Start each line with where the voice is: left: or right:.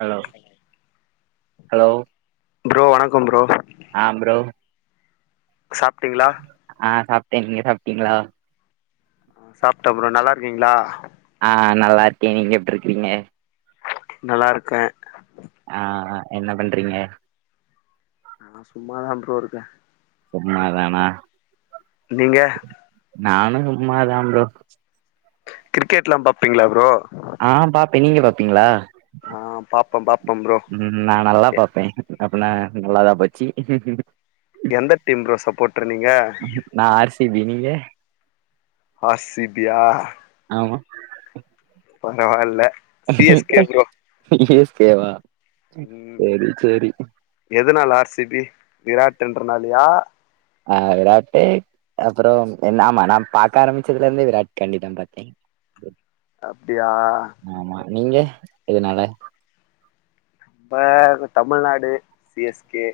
right: hello hello
left: bro வணக்கம் bro
right: ஆ bro
left: சாப்ட்டீங்களா
right: ஆ சாப்ட்டே நீங்க சாப்ட்டீங்களா
left: சாப்டோ ப்ரோ நல்லாஇருக்கீங்ளா
right: ஆ நல்லாருக்கே நீங்க எப்பிடிருக்கீங்க
left: நல்லாருக்கே
right: ஆ அ என்ன பண்றீங்க
left: நால சும்மாதா ப்ரோ இருக்கே
right: சும்மா தானா
left: நீங்க
right: நானு சும்மாதா ப்ரோ
left: கிரிக்கெட்லா பாப்பீங்ளா ப்ரோ
right: அ பாப்பே நீங்க பாப்பீங்ளா
left: அ பாப்ப பாப்போ ப்ரோ
right: ம் நா நல்லா பாப்பே அப்னா நல்லாதா போச்சு
left: எந்த டீம் ப்ரோ சப்போட்ரு நீங்க
right: நா ஆர் சி பி நீங்க
left: ஆர் சி பி யா
right: ஆமா
left: கொஞ்சோ நாள்ளா
right: சி எஸ் கே வா
left: ம்
right: சேரி சேரி
left: எதுனால ஆர் சி பி விராட்டுன்றனாலயா
right: அ விராட்டு அப்றோ நா ஆமா நா பாக்க ஆரம்பிச்சதுலருந்தே விராட் காண்டிதா பாத்தே ம்
left: அப்டியா
right: ஆமா நீங்க எதுனால
left: ப்ப தமிழ்நாடு சி எஸ் கே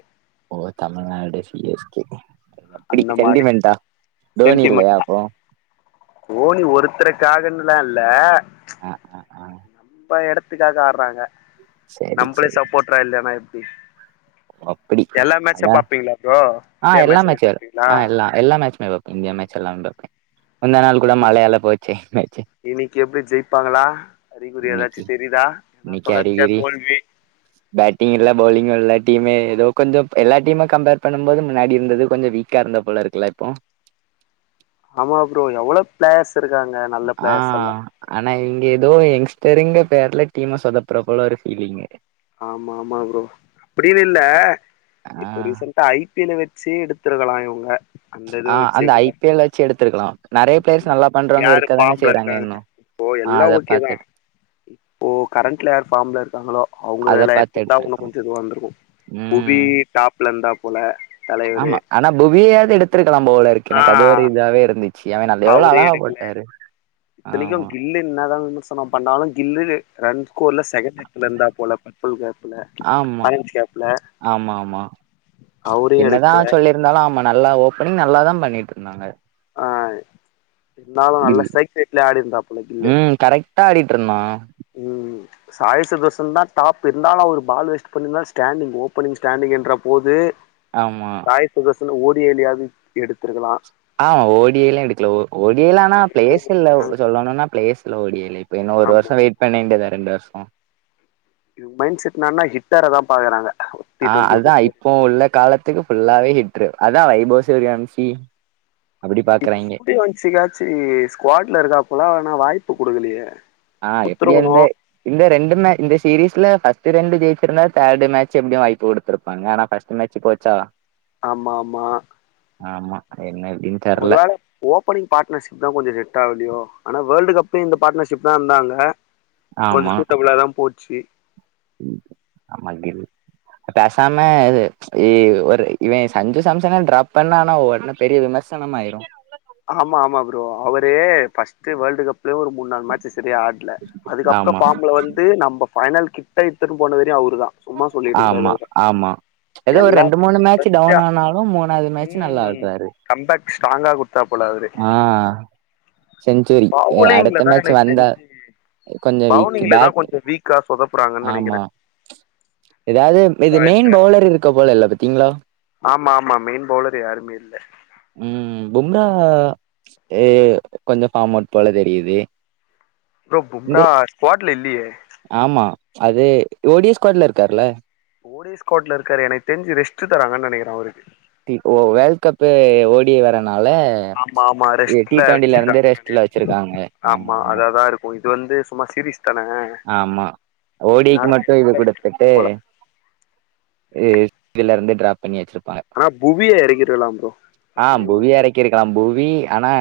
right: ஓ தமிழ்நாடு சி எஸ் கே அப்பிடி
left: அந்த மாரி
right: சென்டிமெண்டா டோனில்லயா அப்போ
left: டோனி ஒருத்தருக்காகன்லால்ல
right: ஆ ஆ ஆ
left: நம்ப எடத் த்துக்காக ஆட்றாங்க
right: சேரி
left: நம்பளே சப்போட்றா இல்லேனா எப்டி
right: அப்
left: எல்லா மேச்சு பாப்பீங்களா ப்ரோ
right: ஆ
left: இன்டியா
right: எல்லா
left: மேச்லா
right: மேட்சு
left: பாப்பீங்களா
right: ஆ எல்லா எல்லா மேச்சுமே பாப்பே இந்தியா மேச்செல்லாமே பாப்பே முந்தாநாள கூட மழையால போச்சே மேச்சு
left: இன்னிக்கு எப்படி ஜெயிப்பாங்களா அறிகுறி ஏதாச்சு
right: இன்னைக்கி
left: தெரியிதா தொடர்ச்சியா தோல்வி
right: பேட்டிங்கில்ல பௌளிங்கில்லே டீமே ஏதோ கொஞ்சோ எல்லா டீமை கம்பேர் பண்ணு போது முன்னாடி இருந்தது கொஞ்சோ வீக்கா இருந்தாப்போல இருக்குல இப்போ
left: ஆமா ப்ரோ எவ்ளோ ப்ளாஸ் இருக்காங்க இரு
right: அ ஆனா இங்க எதோ எங்ஸடரிங்க பேர்ல டீம சொதப்பற போல இருக்கு இவிங்க
left: ஆமா ஆமா ப்ரோ அப்பிடினில்ல
right: ஆ
left: இப்ப ரீசன்ட் டா ஐ பி எல வச்சே எடுத்துருக்கலா இவுங்க
right: அ அந்த ஐ பி எல் வச்சு எடுத்துருக்கலா நெறய ப்ளேயர்ஸ் நல்லா பண்றவங்க இருக்கதான செய்றாங்க இன்னு
left: இப்போ
right: ஆ
left: எல்லா
right: அத
left: ஓகேதா
right: பாத்து
left: இப்போ கரண்ட்ல யார் ஃபாம்ல இருக்காங்களோ
right: அத
left: அவுங்கல
right: பாத்து
left: எடுத்துருந்தா இன்னு
right: எடுத்திருக்கோ
left: கொஞ்சோ இதுவாருந்துருக்கு புவி
right: ம்
left: டாப்ல இருந்தா போல தலைவரு
right: ஆமா ஆனா புவியாவது எடுத்துருக்கலா போலருக்கு
left: ஆ
right: எனக்கு அது ஒரு இதுவாவே இருந்துச்சு சியாளா எவ்வள அழகா போட்டாரு
left: இத்தனைக்கு
right: ஆமா
left: கில்லு என்னதா விமர்சன பண்ணாலு கில்லு ரன் ஸ்கோர்ல செக்ண்ட் எடத்துல இருந்தார் போல புல் கேப்புல
right: ஆமா
left: ஆயன்ஸ் கேப்புல
right: ஆமா ஆமா
left: அவுரையு எடுக்குல
right: இருந்தாலு ஆமா நல்லா ஓப்பனிங் நல்லாதா பண்ணிட்ருந்தாங்க
left: ஆ இருந்தாலு
right: கில்
left: நல்ல ஸ்டைக் ரேட்ல ஆடிருந்தாப்புல கில்லு
right: டா ஆடிட்ருந்தா
left: ம் சாய் சுதர்ஷன் தா டாப்பு இருந்தாலு ஒரு பால் வேஸ்ட் பண்ணிருந்தா ஸ்டாண்டிங் ஓப்பனிங் ஸ்டாண்டிங்ன்ற போது
right: ஆமா
left: சாய் சுதர்சனு ஓடியோடியாவது எடுத்துருக்கலா
right: ஆமா ஓடியெல்லா எடுக்கல ஓ ஓடியல ஆனா
left: ஓடிஐலயே
right: ப்ளேஸில்ல
left: முடிச்சுட்டாங்க
right: சொல்லுணுன்னா பிளேஸ்ல ஓடியோடி இப்ப இன்னு ஒரு
left: ஆமா
right: வருஷ வெயிட் பண்ண வேண்டியதா ரெண்டு வருஷ
left: இவுங்க மைண்ட் செட் என்னனா ஹிட்டாரதா பாக்குறாங்க டி
right: அ
left: டுவெண்ட்டியை
right: அதா
left: பொறுத்தவரை
right: இப்போ உள்ள காலத்துக்கு ஃபுல்லாவே ஹிட்ரு அதா வைபோ ஸேரியாம்சி
left: இப்பிவன்சுக்காச்சி ஸ்குவாட்ல இருக்காப்பல ஆனா வாய்ப்பு குடுக்கலையே
right: ஆ இப்டி இருந்தே இந்த ரெண்டுமே இந்த சீரிஸ்ல ஃபஸ்ட்டு ரெண்டு ஜெயிச்சிருந்தா தேர்டு மேட்ச் எப்பிடியு வாய்ப்பு குடுத்துருப்பாங்க ஆனா ஃபஸ்ட் டு மேட்ச்சு போச்சா
left: ஆமாமா
right: ஆமா இன்னோரு டீ
left: ஒருவேள ஓப்பனிங பாட்னர்ஷிப் தா கொஞ்ச செட்டாவுலையோ ஆனா வேர்ல்டு கப்ல இந்த பாட்னர்ஷிப் தா இருந்தாங்க கொஞ்ச சூட்டப்ளா தா போச்சு
right: ம் ஆமா கில் பேசாம இது இ ஒரு இவன் சஞ்சு சாம்சன டிராப் பண்ணா ஆனா ஒட்னே பெரிய விமர் சனமாயிரு
left: ஆமா ஆமா ப்ரோ அவரு ஃபஸ்ட்டு வேர்ல்டு கப் லேயே ஒரு மூண் நால் மேட்ச்சு சரியா ஆட்ல அதுக்கப்பற
right: ஆமா
left: ஃபார்ம்ல வந்து நம்ம ஃபைனல் கிட்ட இத்துனு போனவரே அவரு தா சும்மா சொல்லிட கூடாது
right: ஆமா
left: அவர
right: ஆமா எதோ ஒரு
left: எல்லா
right: ரெண்டு மூணு
left: மேட்சும்
right: மேட்ச் சு
left: தொடர்ச்சியா
right: டவுன் ஆனாலு மூணாவுது மேட்ச்சு நல்லா
left: ம்
right: ஆடுவாரு
left: கம்பேக் ஸ்டாங்கா குடுத்தாப்புல அவுரு
right: ஆ செஞ்சுரி
left: பவுலிங்ல
right: அடுத்த
left: தா
right: மேட்ச்
left: எனக்கு
right: வந்தா
left: தெரிஞ்சு
right: கொஞ்ச வீக்
left: பவுலிங்ல தானன
right: பேட்
left: கொஞ்ச வீக் க்கா சொதப்புறாங்கன் நெனக்கிறே
right: ஏதாது இது மெயின் பவுலர் இருக்க போல இல்ல பத்தீங்களா
left: ஆமாமா மெயின் பவுலர் யாருமே இல்ல
right: ம் ம் பும்ரா ஏ கொஞ்ச ஃபாம் அவுட் போல தெரியுது
left: ப்ரோ
right: இந்த
left: பும்ரா ஸ்பாட்ல இல்லியே
right: ஆமா அது ஒடி ஸ்குவாட்ல இருக்காருல்ல
left: ஓடி ஸ்குவாட்ல இருக்காரு எனக்கு தெரிஞ்சு ரெஸ்ட்டு தராங்கன் நெனக்கிற அவருக்கு
right: டி ஓ வேல் கப்பு ஓடி வர்றனால ஆ
left: ஆமா ஆமா
right: இது டி
left: ரெஸ்ட்ல
right: டுவெண்டில இருந்து
left: வச்சிருக்காங்கன்னு
right: ரெஸ்ட்ல வச்சிருக்காங்க ஆமா ஆமா
left: இப்போ இது வந்து சும்மா சீரிஸ் தான
right: ஆமா ஓடிக்கு மட்டு இது குடுத்து
left: வச்சிருக்காங்க
right: ட்டு
left: போல
right: ஆ கீழருந்து ட்ராப் பண்ணி வச்சுருப்பாங்க
left: ஆனா புவிய எறக்கிருக்கலா ப்ரோ
right: ஆ
left: அதே ஒரு
right: புவி
left: பெஞ்சு
right: எறக்கிருக்கலா புவி ஆனா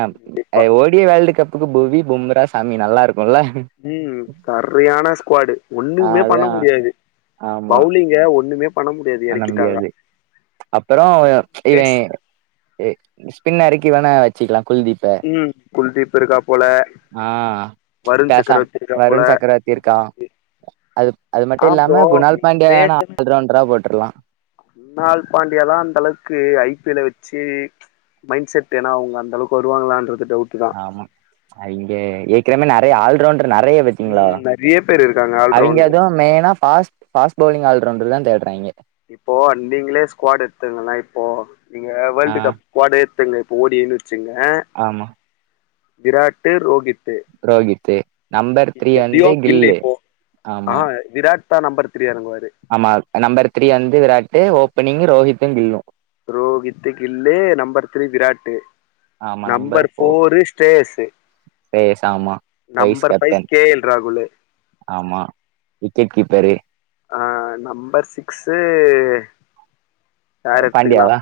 right: ஆ
left: கண்டிப்பா
right: ஓ டி வேர்ல்டு கப்புக்கு புவி பும்ரா சாமி நல்லாருக்குல்ல
left: ம் சரியான ஸ்குவாடு
right: ஆ
left: ஒண்ணுமே பண்ண
right: அதா
left: முடியாது
right: ஆமா
left: பவுலிங் கே ஒண்ணுமே பண்ணமு
right: பண்ண முடியாது அப்பறோ இவே
left: எஸ்
right: எ ஸ்பின்ன எறக்கி வேணா வச்சுக்கலா குல்தீப்
left: ம் குல்தீப் இருக்கா போல
right: அ
left: வருண்
right: பேசாம்
left: சக்கரவர்த்தி இருக்கா போல
right: வருண் சக்கரவர்த்தி இருக்கா அது அது மட்டு
left: ஆ ப்ரோ
right: இல்லாம குணால்
left: நீ
right: பாண்டிய வேணா ஆல்ரவுண்ட்ரா போட்ருலா
left: குனால் பாண்டியலா அந்தளவுக்கு ஐ பி எல வச்சு மைண்ட் செட் ஏனா அவுங்க அந்தளவுக்கு வருவாங்களான்றது டவுட்டு
right: ஆமா அ இங்க ஏக்கனமே நறைய ஆல்ரவுண்ட்ரு நெறைய பே கீங்களா
left: ம் நெறைய பேர் இருக்காங்க
right: அவிங்க
left: ஆல்ரவுண்டர்
right: எதோ மெய்னா பாஸ் பாஸ் பவுலிங் ஆல்ரவுண்டர்தா தேட்றாய்ங்கே
left: இப்போ நீங்களே ஸ்குவாடு எடுத்துக்கள இப்போ நீங்க
right: ஆ
left: வேல்டு கப் ஸ்குவாடே எடுத்துங்க இப்போ ஓடின் வச்சுங்க
right: ஆமா
left: விராட்டு ரோகித்து
right: ரோகித்து நம்பர் த்ரீ வந்து கில்லு
left: ஆ
right: ஆமா
left: விராட் தா நம்பர் த்ரீ எறங்குவாரு
right: ஆமா நம்பர் த்ரீ வந்து Virat opening Rohit Gill
left: Rohit Gill number three Virat
right: ஆமா
left: நம்பர்
right: ஃபோர்
left: ஃபோரு ஸ்ட்டே எஸ்ஸு
right: ஸ்ரேயஸ் ஆமா vice
left: number five
right: captain
left: K L ராகுலு
right: ஆமா விக்கெட் கீப்பரு
left: ஆ நம்பர் சிக்ஸு யார் எடுத்துக்கலா
right: பாண்டியாவா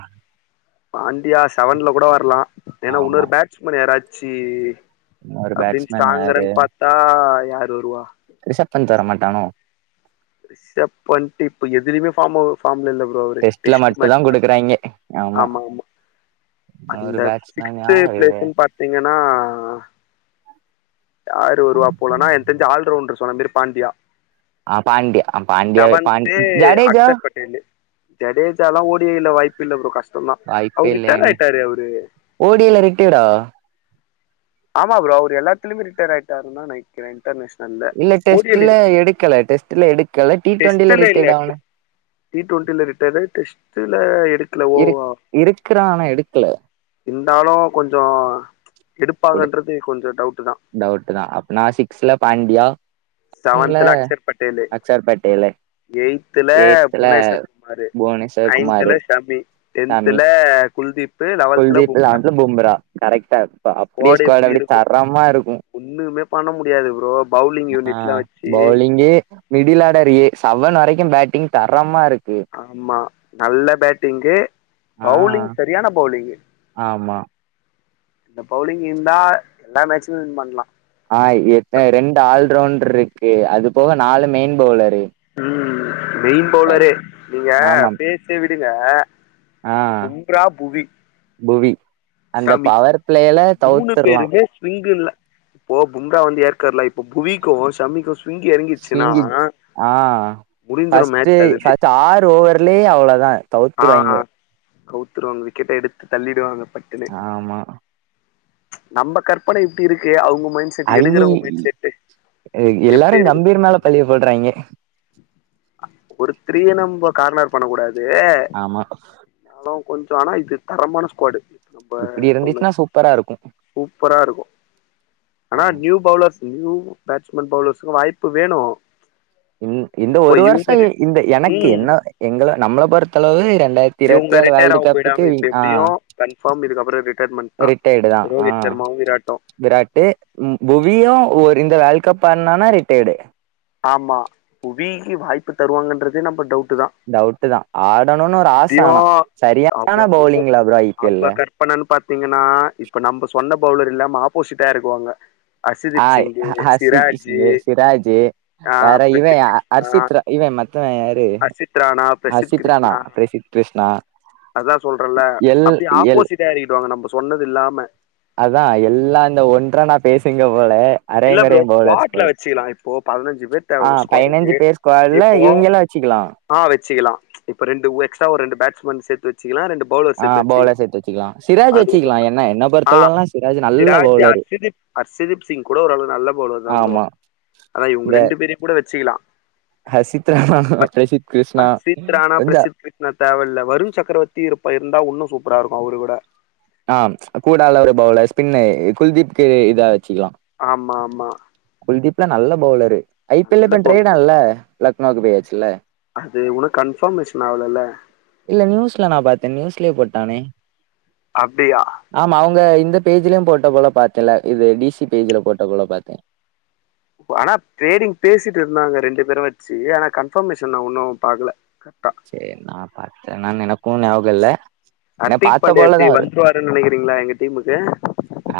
left: பாண்டியா செவன்ல கூட வர்லா ஏனா
right: ஆமா
left: இன்னொரு பேட் ஸ்மேன் யாராச்சு
right: இன்னொரு
left: அப்பிடின்
right: பேட்ஸ்மேன் யாரு
left: ஸ்டாங்கறன் பாத்தா யார் வருவா
right: ரிஷப்பந்த் வர மாட்டானோ
left: ரிஷப்பத்து இப்ப எதுலயுமே ஃபாமோ ஃபாம்ல இல்ல ப்ரோ இப்ப அவுரு
right: டெஸ்ட்ல
left: டெஸ்ட்டு
right: மட்டும் தான்
left: மேச்சுதா
right: குடுக்குறாய்ங்க
left: ஆமா ஆமா அந்த
right: இன்னொரு பேட்ஸ்மேன்
left: சிக்ஸ்த்து
right: யாரு
left: பிளேஸுன் பாத் தீங்கனா யாரு வருவா போலனா எனக் தெரிஞ்சி ஆல்ரவுண்ட்ரு பணம்பேரு பாண்டியா
right: ஆ பாண்டியா பாண்டியா பாண்
left: செவன்த்து
right: ஜடேஜா
left: அக்ஷர் பட்டேலு ஜடேஜால்லா ஓடியே இல்ல வாய்ப்பில்ல ப்ரோ கஷ்டந்தா
right: வாய்ப்பே
left: அவுரு
right: இல்ல
left: ரிட்டர்யடு
right: அணி
left: ஆயிட்டாரு அவுரு
right: ஓடில ரிட்டயர்டா
left: ஆமா ப்ரோ அவுரு எல்லாத்துலயுமே ரிட்டயர்டு ஆயிட்டாருந்தா நனைக் கிற இண்டர்நேஷனல்ல
right: இல்ல டெஸ்ட்ல
left: ஓடியேல்லருக்
right: எடுக்கல டெஸ்ட்ல எடுக்கல டி டுவெண்டில
left: டெஸ்ட்டுலேல்ல
right: ரிட்டேர்ட் ஆன
left: டி டுவெண்ட்டில ரிட்டயர்டு டெஸ்ட்டுல இருக் க்ல
right: இரு
left: ஓவ
right: இருக்கிறான் ஆனா எடுக்கல
left: இருந்தாலு கொஞ்சோ இருப்பாங்கன்றதே கொஞ்சோ டவுட்டு தா
right: டவுட்டு தா அப்பனா சிக்ஸ்ல பாண்டியா செவன்ல
left: செவன்த்துல அக்ஷர் பட்டேலு
right: அக்சர் பட்டேலு
left: எயித்துல
right: எய்த்துல
left: புவனேஸ்வர் குமாரு
right: புவனேஸ்வர்
left: நைன்த்துல
right: குமாரு
left: ஷமி
right: சாமி
left: டென்த்துல குல்தீப் லெவல்த்தில்
right: குல்தீப் இல்ல
left: பும்ரா
right: அது பும்ரா கரெக்ட்டா இப்ப அப்டியே ஸ்குவாடு அப்டே தரமா இருக்கு
left: ஒண்ணுமே பண்ண முடியாது ப்ரோ பௌவுலிங் யூனிட்
right: அ பௌவுலிங்கி மிடில் ஆடர் ஏ சவன் வரைக்கு பேட்டிங் தரமாருக்கு
left: ஆமா நல்ல பேட்டிங்கு
right: ஆ
left: பௌலிங் செரியான பௌவுலிங்கு
right: ஆமா
left: இந்த பௌவுலிங் இந்தா எல்லா மேச்சுமே வின் பண்லா
right: அ எத்த ரெண்டு ஆல்ரவுண்ட்ருக்கு அது போக நாலு மெயின் பௌவுலரு
left: ம் மெயின் பௌவுலரே நீங்க பேச்ச விடுங்க
right: அ
left: பும்ரா புவி
right: புவி அந்த பவர்ப்ளேல தவுத்தர்லா
left: ஏ ஸ்விங்குல்ல ப்போ புங்கா வந்து ஏற்கர்ல இப்ப புவிக்கு சமிக்கு சு
right: ஸ்விங்கிங் ஆ
left: முடிஞ்சிரு
right: ஃபஸ்ட்டு
left: மேட்ச் அதுலயே
right: ஃபஸ்ட்டு ஆறு ஓவர்லே அவ்ளதா
left: ஆ கவுத்துருவாங்க விக்கெட்ட எடுத்து தள்ளிடுவாங்க பட்டுன்னு
right: ஆமா
left: நம்ம கற்பன இப்டி இருக்கு அவுங் மைண்ட செட்டு
right: அவிங்கி
left: எடுக்கறவங்க மைண்ட செட்டு
right: எல்லாரு
left: எப்டி இருக்குமோ
right: கம்பீர் மேல
left: தெர்ல
right: பழிய போடுறாய்ங்க
left: அ ஒருத்தரையே நம்ம கார்னர் பண்ண கூடாது
right: ஆமா
left: ஆனா கொஞ்சோ ஆனா இது தரமான ஸ்க்குவாடு அப்ப
right: இப்டி
left: சொல்லுங்
right: இருந்துச்சுன்னா சூப்பரா இருக்கு
left: சூப்பரா இருக்கு ஆனா
right: ஆமா
left: நியூ பௌவுலர்ஸ் நியூ பேட்ஸ்மேன் பௌவுலர்ஸ்க்கு வாய்ப்பு வேணு
right: இந் இந்த
left: இப்ப
right: ஒரு வர்ஷோ
left: இவங்க
right: இந்த எனக்கு
left: ம்
right: என்ன எங்க நம்மள பொறுத்தளவு ரெண்டாயித் இருபத்தேழ் வேர்ல்டு கப்புக்கு வீ ஆ
left: கன்ஃபாம் இதுக்கப்பற ரிட்டையர்மென்ட்தா
right: ரிட்டையர்டு தா ஆ
left: ரோஹித் சர்மாவு விராட்டு
right: விராட்டு புவியு ஒரு இந்த வேல்ட் கப் ஆட்னானா ரிட்டையர்டு
left: ஆமா புவிக்கி வாய்ப்பு தருவாங்கன்றதே நம்ம டவுட்தா
right: டவுட்டுதா ஆடணுன்னு ஒரு ஆச ஆனா செரியான பௌவுலிங்ல ப்ரோ ஐ பி எல்ல
left: இப்ப என்னன்னு பாத்தீங்கன்னா இப்ப நம்ம சொன்ன பௌவுலர் இல்லாம ஆப்போசிட்டா எறக்குவாங்க
right: ஆ அசித் [unintelligible] சிராஜி வேற
left: ஆஹ்
right: இவ
left: பிரசித் கிருஷ்ணா
right: அர்சித் ர இவ மத்தவ யாரு
left: அசித் ராணா
right: அசித்ரானா பிரிசித் கிருஷ்ணா
left: அதா சொல்றல
right: எல்
left: அப்டியே
right: எல்
left: ஆப்போசிட்டா எறக்கிடுவாங்க நம்ம சொன்னது இல்லாம
right: அதா எல்லா இந்த ஒன்றனா பேசுங்க போல
left: இல்ல ப்ரோ
right: அரங்கொரையு பௌவுலர்ஸ்
left: ஸ்குவாட்ல
right: போல
left: வச்சுக்கலாம் இப்போ பதினஞ்சு பேர் தேவை
right: ஆ
left: ஒரு
right: பய்னஞ்சு
left: ஸ்குவாடுக்கு
right: பேர் ஸ்குவாட்ல
left: இப்போ
right: இவங்களு வச்சுக்கலா
left: ஆ வச்சிக்கலா இப்ப ரெண்டு எக்ஸ்ட்ரா ஒரு பேஸ்மன் சேத் வச்சுக்கலாம் ரெண்டு பவுலர்
right: ஆ
left: சேத்து வச்சுக்
right: பவுலர் சேத்து வச்சுக்கலா சிராஜ்
left: அது ஒண்ணு
right: வச்சுக்கலா என்ன என்ன
left: ஆ
right: பொறுத்தளவுலா சிராஜ் நல்ல
left: சிராஜ்சு
right: பவுலரு
left: அத் [inaudible] அர்ஷத்தீப்சிங் கூட ஓரளவு நல்ல பௌவுலர்தா ப்ரோ
right: ஆமா
left: அதா இவுங்க ரெண்டு பேரையும் கூட வச்சுக்கலா
right: ஹர்சித்ராம பிரசித் கிருஷ்ணா கொஞ்ச
left: நா தேவையில்ல வருண் சக்கரவர்த்தி இருப்ப இருந்தா உன்னு சூப்பராக இருக்கு அவரு கூட
right: ஆ கூடால ஒரு பௌவுலர் ஸ்பின்னு குல்தீப்கு இதா வச்சுக்கலா
left: ஆமா ஆமா
right: குல்தீப்லா நல்ல பௌவுலரு ஐ பி
left: நல்ல
right: எல்ல ட்ரேடா
left: பவுலரு
right: இல்ல லக்னோவுக்கு போயாச்சுல்ல
left: அது உன்னு கன்ஃபர்மேஷன் ஆவுலல்ல
right: இல்ல நியூஸ்ல நா பாத்தே நியூஸ்லே போட்டானே
left: அப்டியா
right: ஆமா அவுங்க இந்த பேஜ்லையு போட்ட போல பாத்தேல இது டி சி பேஜ்ல போட்ட போல பாத்தே
left: ஆனா பேரீங் பேசிட்டு இருந்தாங்க ரெண்டு பேரு வச்சு ஆனா கன்ஃபர்மேஷன் நா உன்னு பாக்கல க
right: செரி நான் பார்த்தேனானு எனக்கும் ஞாபகம் இல்ல ஏனா
left: அட்டிக்
right: பாத்த
left: பாண்டே எப்படி
right: போலதா ஒரு
left: வந்துருவருன்னு நினைக்கிறீங்களா எங்க டீமுக்கு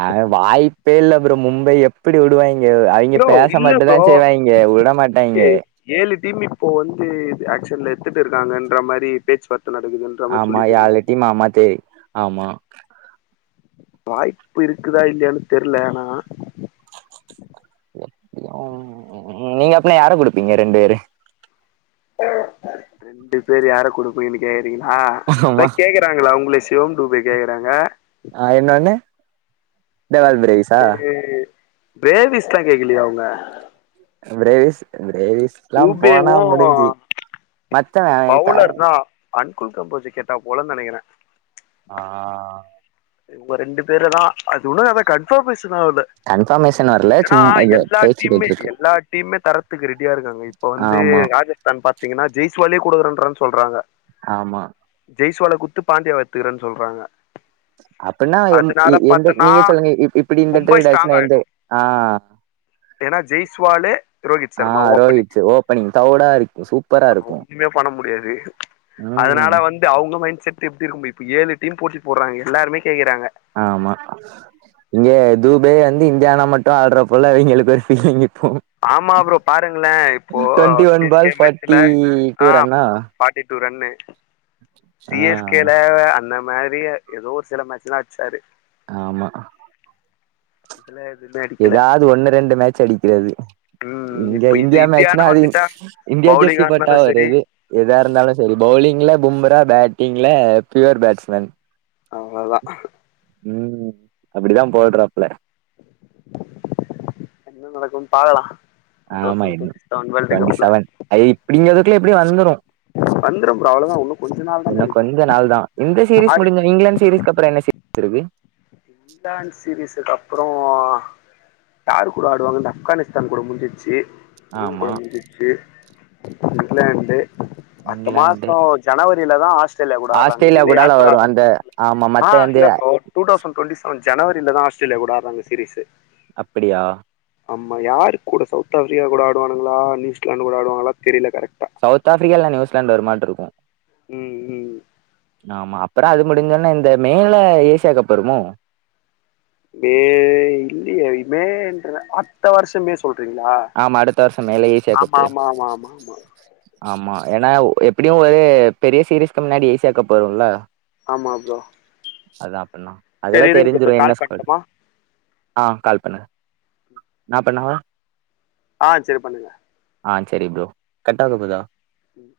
right: அ வாய்ப்பே இல்ல ப்ரோ மும்பை எப்படி விடுவாய்ங்க அவிங்க
left: ப்ரோ
right: பேச
left: இல்ல
right: மட்டும்
left: ப்ரோ
right: தான் செய்வாய்ங்க விட மாட்டாங்க
left: இல்லையே ஏழு டீம் இப்போ வந்து ஆக்க்ஷன்ல எத்துட்டு இருக்காங்கன்ற மாதிரி பேச்சுவார்த்தை நடக்குது
right: ஆமா யாலிட்டி மாமா தேக் ஆமா
left: வாய்ப்பு இருக்குதா இல்லையானு தெரியல ஆனா
right: நீங்க அப்பனா யார குடுப்பீங்க ரெண்டு பேரு
left: ரெண்டு பேரு யார குடுப்ப எப்படின்னு கேக்குறீங்களா
right: ஆமா
left: அதான் கேக்குறாங்களா உங்கள சிவம் டூப் கேக்குறாங்க
right: ஆ இன்னோண்ணு
left: பிரேவிஸ்ல்லாம் கேக்கலையே அவங்க
right: பிரேவிஸ் பிரேவிஸ் எல்லாம் போனா
left: டூபேவும்
right: முடிஞ்சு மத்தவ அவ பேரு
left: பவுலர் தான் அண்குல் கம்போஜி கேட்டா போல நினைக்கிறேன்
right: ஆஹ்ஆஹ்
left: உங்க ரெண்டு பேர்தான் அது ஒண்ணும் அதான் கன்ஃபார்ம்மேசன் ஆகல
right: கன்ஃபர்மேஷன் வரல
left: ஏன்னா
right: சும் இது
left: எல்லா
right: பேச்சு
left: டீமே
right: போயிட்ருக்கு
left: எல்லா டீமே தரத்துக்கு ரெடியா இருக்காங்க இப்ப வந்து
right: ஆமா
left: ராஜ தன் பாத்தீங்கன்னா ஜெயஸ்வாலே கொடுக்குறேன்னு சொல்றாங்க
right: ஆமா
left: ஜெய்ஜீவால குடுத்து பாண்டியா எடுத்துக்கிறேன்னு சொல்றாங்க
right: அப்டின்னா
left: அதனால பார்த்தனா
right: நீங்க சொல்லுங்க இப்படி இந்த
left: மும்பை
right: ட்ரேட்
left: ஸ்ட்ராங்
right: ஆச்சுன்னா எந்த
left: ஆயிடும்
right: அஹ
left: ஏன்னா ஜெய்ஸ்வாலு ரோஹித் சர்மா
right: ஆஹ்
left: ஓப்பனிங்
right: ரோஹித் ஓப்பனிங் பிரவுடா இருக்கும் சூப்
left: ஒண்ணுமே பண்ண முடியாது
right: ம்
left: அதனால வந்து அவங்க மைண்ட் செட் எப்படி இருக்கும் இப்ப ஏழு டீம் போட்டி போட்டி போடுறாங்க எல்லாருமே கேக்குறாங்க
right: ஆமா இங்கே துபை வந்து இந்தியால மட்டும் ஆடுற போல இவங்களுக்கு ஒரு பீலிங் இருக்கும்
left: ஆமா ஃப்ரோ பாருங்களேன் இப்போ
right: ஒன்
left: சீ்ஸ்
right: பால்
left: கேம்
right: ஃபார்ட்டி
left: மேட்ச்சுல
right: டூ ரன்னா
left: ஆஹ் டூ ரன்னு சி
right: ஆ
left: எஸ் கேல அந்த மரியா ஏதோ ஒரு சில மேட்ச்லாம் வச்சாரு
right: ஆமா
left: இதுல எதுவுமே அடிக்கல
right: ஏதாவது ஒண்ணு ரெண்டு மேட்ச் அடிக்கிறது
left: ம்
right: இங்க
left: இப்ப இது
right: இந்தியா
left: இந்தியான்னு
right: மேட்சனா அது
left: வந்துட்டா
right: இந்தியா
left: பவுலிங்
right: ஜெர்சி போட்டா
left: ஆடுனாலும்
right: ஒரு
left: சரி
right: இது எதா
left: ம்
right: இருந்தாலும் செரி பவுலிங்ல பும்மபரா பேட்டிங்ல பியூர் பேட்ஸ்மேன்
left: அதனால் தான்
right: உம் அப்டிதான் போட்றாப்பல
left: என்ன நடக்கும்னு பாக்கலாம் டூ
right: ஆமா
left: thousand twenty seven world
right: twenty
left: கப்ல
right: செவன் அ இப்படிங்கிறதுக்குல எப்படியும் வந்துரும்
left: வந்துரும் ப்ரோ அவ்ளோதான் இன்னும் கொஞ்ச நாள் தானே
right: இன்னும்
left: இருக்கு
right: கொஞ்ச நாள் தான் இந்த சீரீஸ்
left: யாரு
right: முடிஞ்சுரும் இங்கிலாந்து சீரீஸ் இதுக்கப்பறம் என்ன சேத்துகுறது
left: டான்ஸ் சீரீஸ்ஸுக்கு அப்பறம் யார் கூட ஆடுவாங்க ஆப்கானிஸ்தான் கூட முடிஞ்சிருச்சு ரூம்
right: ஆமா
left: குள்ள முடிஞ்சிருச்சு இங்லாண்டு பத்து
right: இங்கிலாந்து
left: மாசம் ஜனவரியிலதான் ஆஸ்திரேலியா கூட ஆடுறாங்க
right: ஆஸ்திரேலியா
left: இல்ல
right: கூடால
left: யாரு கூட
right: வரு அந்த
left: ஆடுறாங்கன்னு தெரியல
right: ஆமா மத்த
left: ஆஹ்
right: வந்து
left: இல்ல bro two thousand twenty seven ஜனவரியில தான் ஆஸ்திரேலா கூட ஆட்றாங்க சீரீஸ்
right: அப்பிடியா பா
left: ஆமா யாரு கூட சவுத் ஆப்பிரிக்கா கூட ஆடுவானாங்களா நியூசிலாந்து் கூட ஆடுவாங்களா தெரியல கரெக்டா
right: சவுத் ஆப்பிரிக்கா ல்ல நியூசிலாந்து வரு மாட்டு இருக்கு
left: ம் ம்
right: ஆமா அப்பறோ அது முடுஞ்சொன்னே இந்த மே ல ஏசியா கப் வருமோ
left: வே இல்லெயே மே ன்ற ஆத்த வருஷ மே சொல்றீங்களா
right: ஆமா அடுத்த வர்ஷொ மே ல ஏசியா
left: ஆமா
right: கப்பு
left: ஆமா ஆமா ஆமா ஆமா
right: ஆமா எனா ஒ எப்பிடியு ஒரு பெரிய சீரீஸ்க்கு முன்னாடி ஏசியா கப் வரு இல்ல
left: ஆமா ஃப்ரோ
right: அதா அப்பன்னா அதெல்லா
left: ப்ரோ
right: தெருஞ்சிரு என்ன
left: கால்
right: ஸ்குல்
left: பண்ணட்டுமா
right: ஆ கால் பண்ணு நா பண்ணாவா
left: ஆ சேர் பண்ணுங்க
right: ஆ சேரி ஃப்ரோ கட் ஆக போதா
left: ம்